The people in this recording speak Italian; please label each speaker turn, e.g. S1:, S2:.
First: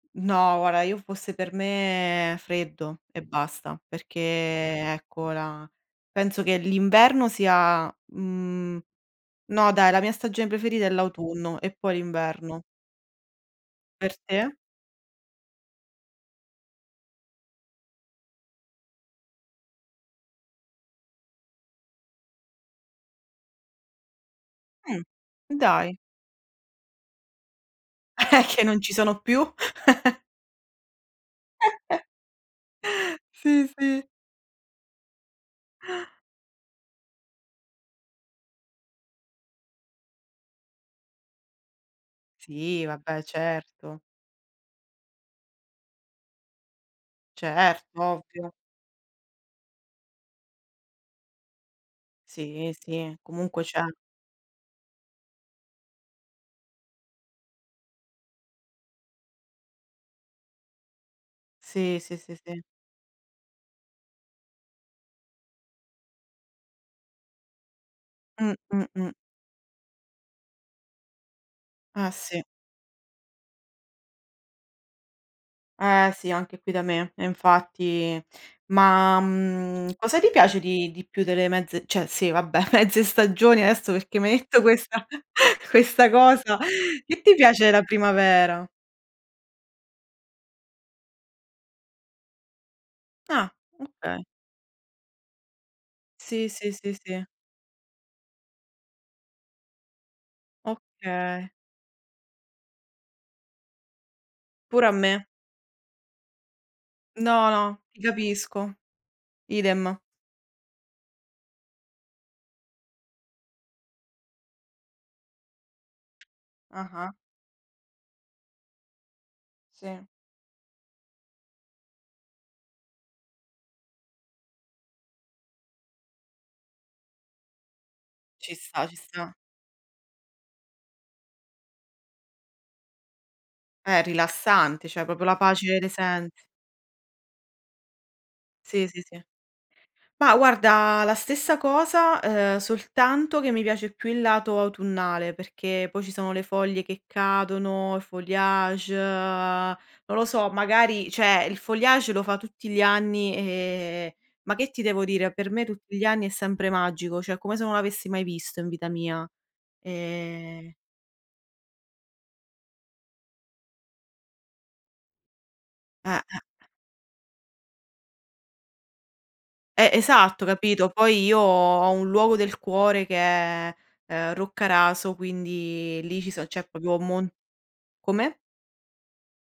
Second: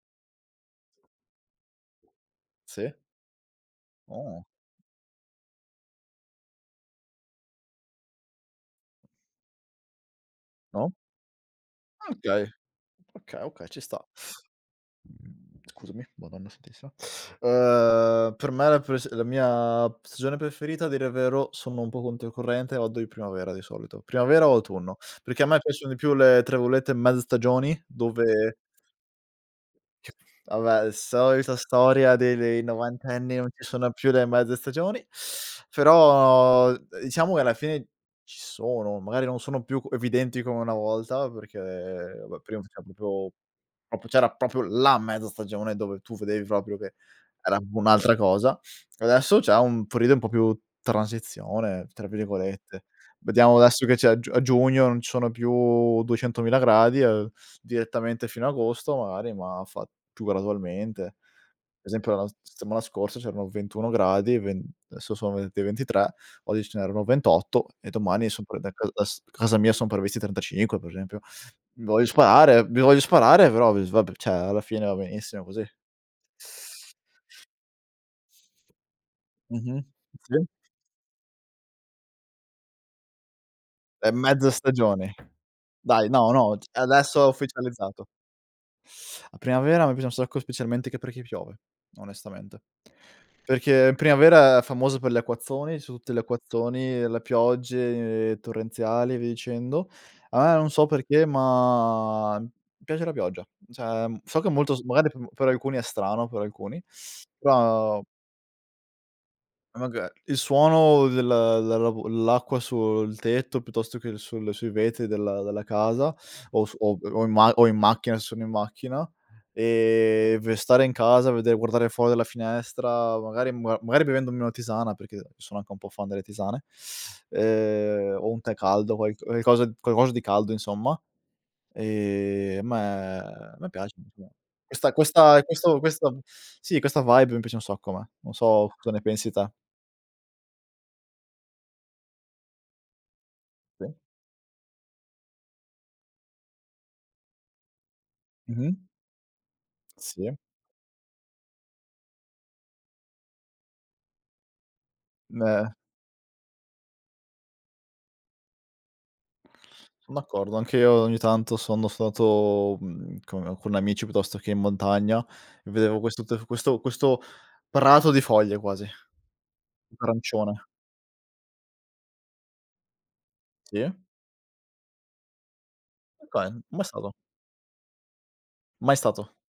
S1: No guarda, io fosse per me
S2: Sì.
S1: freddo e basta, perché
S2: Ah.
S1: ecco la penso che l'inverno sia mhmm, no dai, la mia stagione preferita è
S2: No?
S1: l'autunno e poi
S2: Mh, okay,
S1: l'inverno.
S2: okay, okay ci sta.
S1: Per te?
S2: Scusami, Madonna santissima. Uhm, per me la pres la mia stagione preferita a dire il vero sono un po' controcorrente, [unintelligible] la primavera di solito. Primavera o autunno,
S1: Mh,
S2: perché a me piacciono
S1: dai.
S2: di più le, tra virgolette, "mezze stagioni"
S1: È
S2: dove
S1: che non ci sono più
S2: Vabbè, solita storia dei dei novantenni "non ci
S1: Sì,
S2: sono
S1: sì.
S2: più le mezze stagioni", però diciamo che alla fine ci sono, magari non sono più evidenti come una volta perché va prima c'era
S1: Sì, vabbè
S2: proprio
S1: certo.
S2: proprio c'era proprio la mezza stagione dove tu vedevi proprio che era
S1: Certo,
S2: un'altra
S1: ovvio.
S2: cosa. Adesso c'è un periodo un po' più "transizione", tra
S1: Sì,
S2: virgolette.
S1: sì,
S2: Vediamo
S1: comunque c'è.
S2: adesso che c'è a giu a giugno non ci sono più duecentomila gradi, uhm, direttamente fino a agosto magari, ma fa più gradualmente. Per
S1: Sì,
S2: esempio
S1: sì,
S2: la s
S1: sì, sì.
S2: settimana scorsa c'erano 21 gradi, ven adesso son ven ventitré oggi ce n'erano 28 e domani sono
S1: Mh,
S2: prev da
S1: mh,
S2: ca
S1: mh.
S2: s casa mia sono previsti 35 per esempio. Mi voglio
S1: Ah sì.
S2: sparare, mi voglio sparare però v s vabbè cioè alla fine va benissimo così.
S1: Eh sì, anche qui da me, e infatti ma,
S2: Mh-mh.
S1: mhmm, cosa ti
S2: Sì.
S1: piace di di più delle mezze cioè sì, vabbè, mezze stagioni? Adesso
S2: È
S1: perché m'hai
S2: mezza
S1: detto questa
S2: stagione. Dai,
S1: questa
S2: no, no,
S1: cosa.
S2: t adesso
S1: Che
S2: ho
S1: ti piace la
S2: ufficializzato.
S1: primavera?
S2: La primavera a me piace un sacco specialmente che perché piove, onestamente.
S1: Ah,
S2: Perché in
S1: okay.
S2: primavera è famosa per gli acquazzoni, son tutti gli
S1: Sì, sì, sì,
S2: acquazzoni, le
S1: sì.
S2: piogge torrenziali e via dicendo. Ah, non so perché,
S1: Oka
S2: ma mi piace la pioggia. Cioè, so che è molto s
S1: Pure a
S2: magari pe
S1: me.
S2: per alcuni è strano, per alcuni,
S1: No, no,
S2: però
S1: ti capisco. Idem.
S2: Magar il suono del dell'a l'acqua sul tetto piuttosto che sul sui vetri della della casa o su
S1: Ah-ah.
S2: o in ma o in macchina se sono in macchina,
S1: Sì.
S2: ehm, ve stare in casa, vedere guardare fuori dalla finestra, magari [unintelligible] magari bevendomi una tisana perché sono anche un po' fan delle tisane, ehm, o un tè
S1: Ci sta, ci
S2: caldo, qualc
S1: sta.
S2: qualcosa qualcosa di caldo insomma. Ehm, a me a me piace
S1: È
S2: [unintelligible]
S1: rilassante,
S2: questa
S1: cioè proprio la
S2: questa
S1: pace
S2: questo
S1: dei
S2: questo
S1: sensi.
S2: sì, questa vibe mi piace un sacco a me. Non so
S1: Sì,
S2: cosa ne
S1: sì, sì.
S2: pensi te.
S1: Ma guarda, la stessa cosa, uhm, soltanto che mi piace
S2: Sì.
S1: più il lato autunnale, perché poi ci sono le foglie che cadono, il
S2: Mh-mh.
S1: feuillage, non lo
S2: Sì.
S1: so, magari cioè il feuillage lo fa tutti gli anni, eh, ma che ti devo dire? Per me
S2: Meh.
S1: tutti gli anni è sempre magico, cioè come se non l'avessi mai visto in vita mia.
S2: Son d'accordo,
S1: Ehm
S2: anche io ogni tanto sono stato, mhmm, con con amici piuttosto che in montagna e vedevo questo
S1: Ah-ah.
S2: t questo questo prato di foglie quasi
S1: Eh. Esatto,
S2: arancione.
S1: capito? Poi io ho un luogo del cuore che è,
S2: Sì.
S1: ehm, Roccaraso, quindi lì ci so
S2: Okay,
S1: cioè
S2: mai
S1: proprio
S2: stato.
S1: mon come?
S2: Mai stato.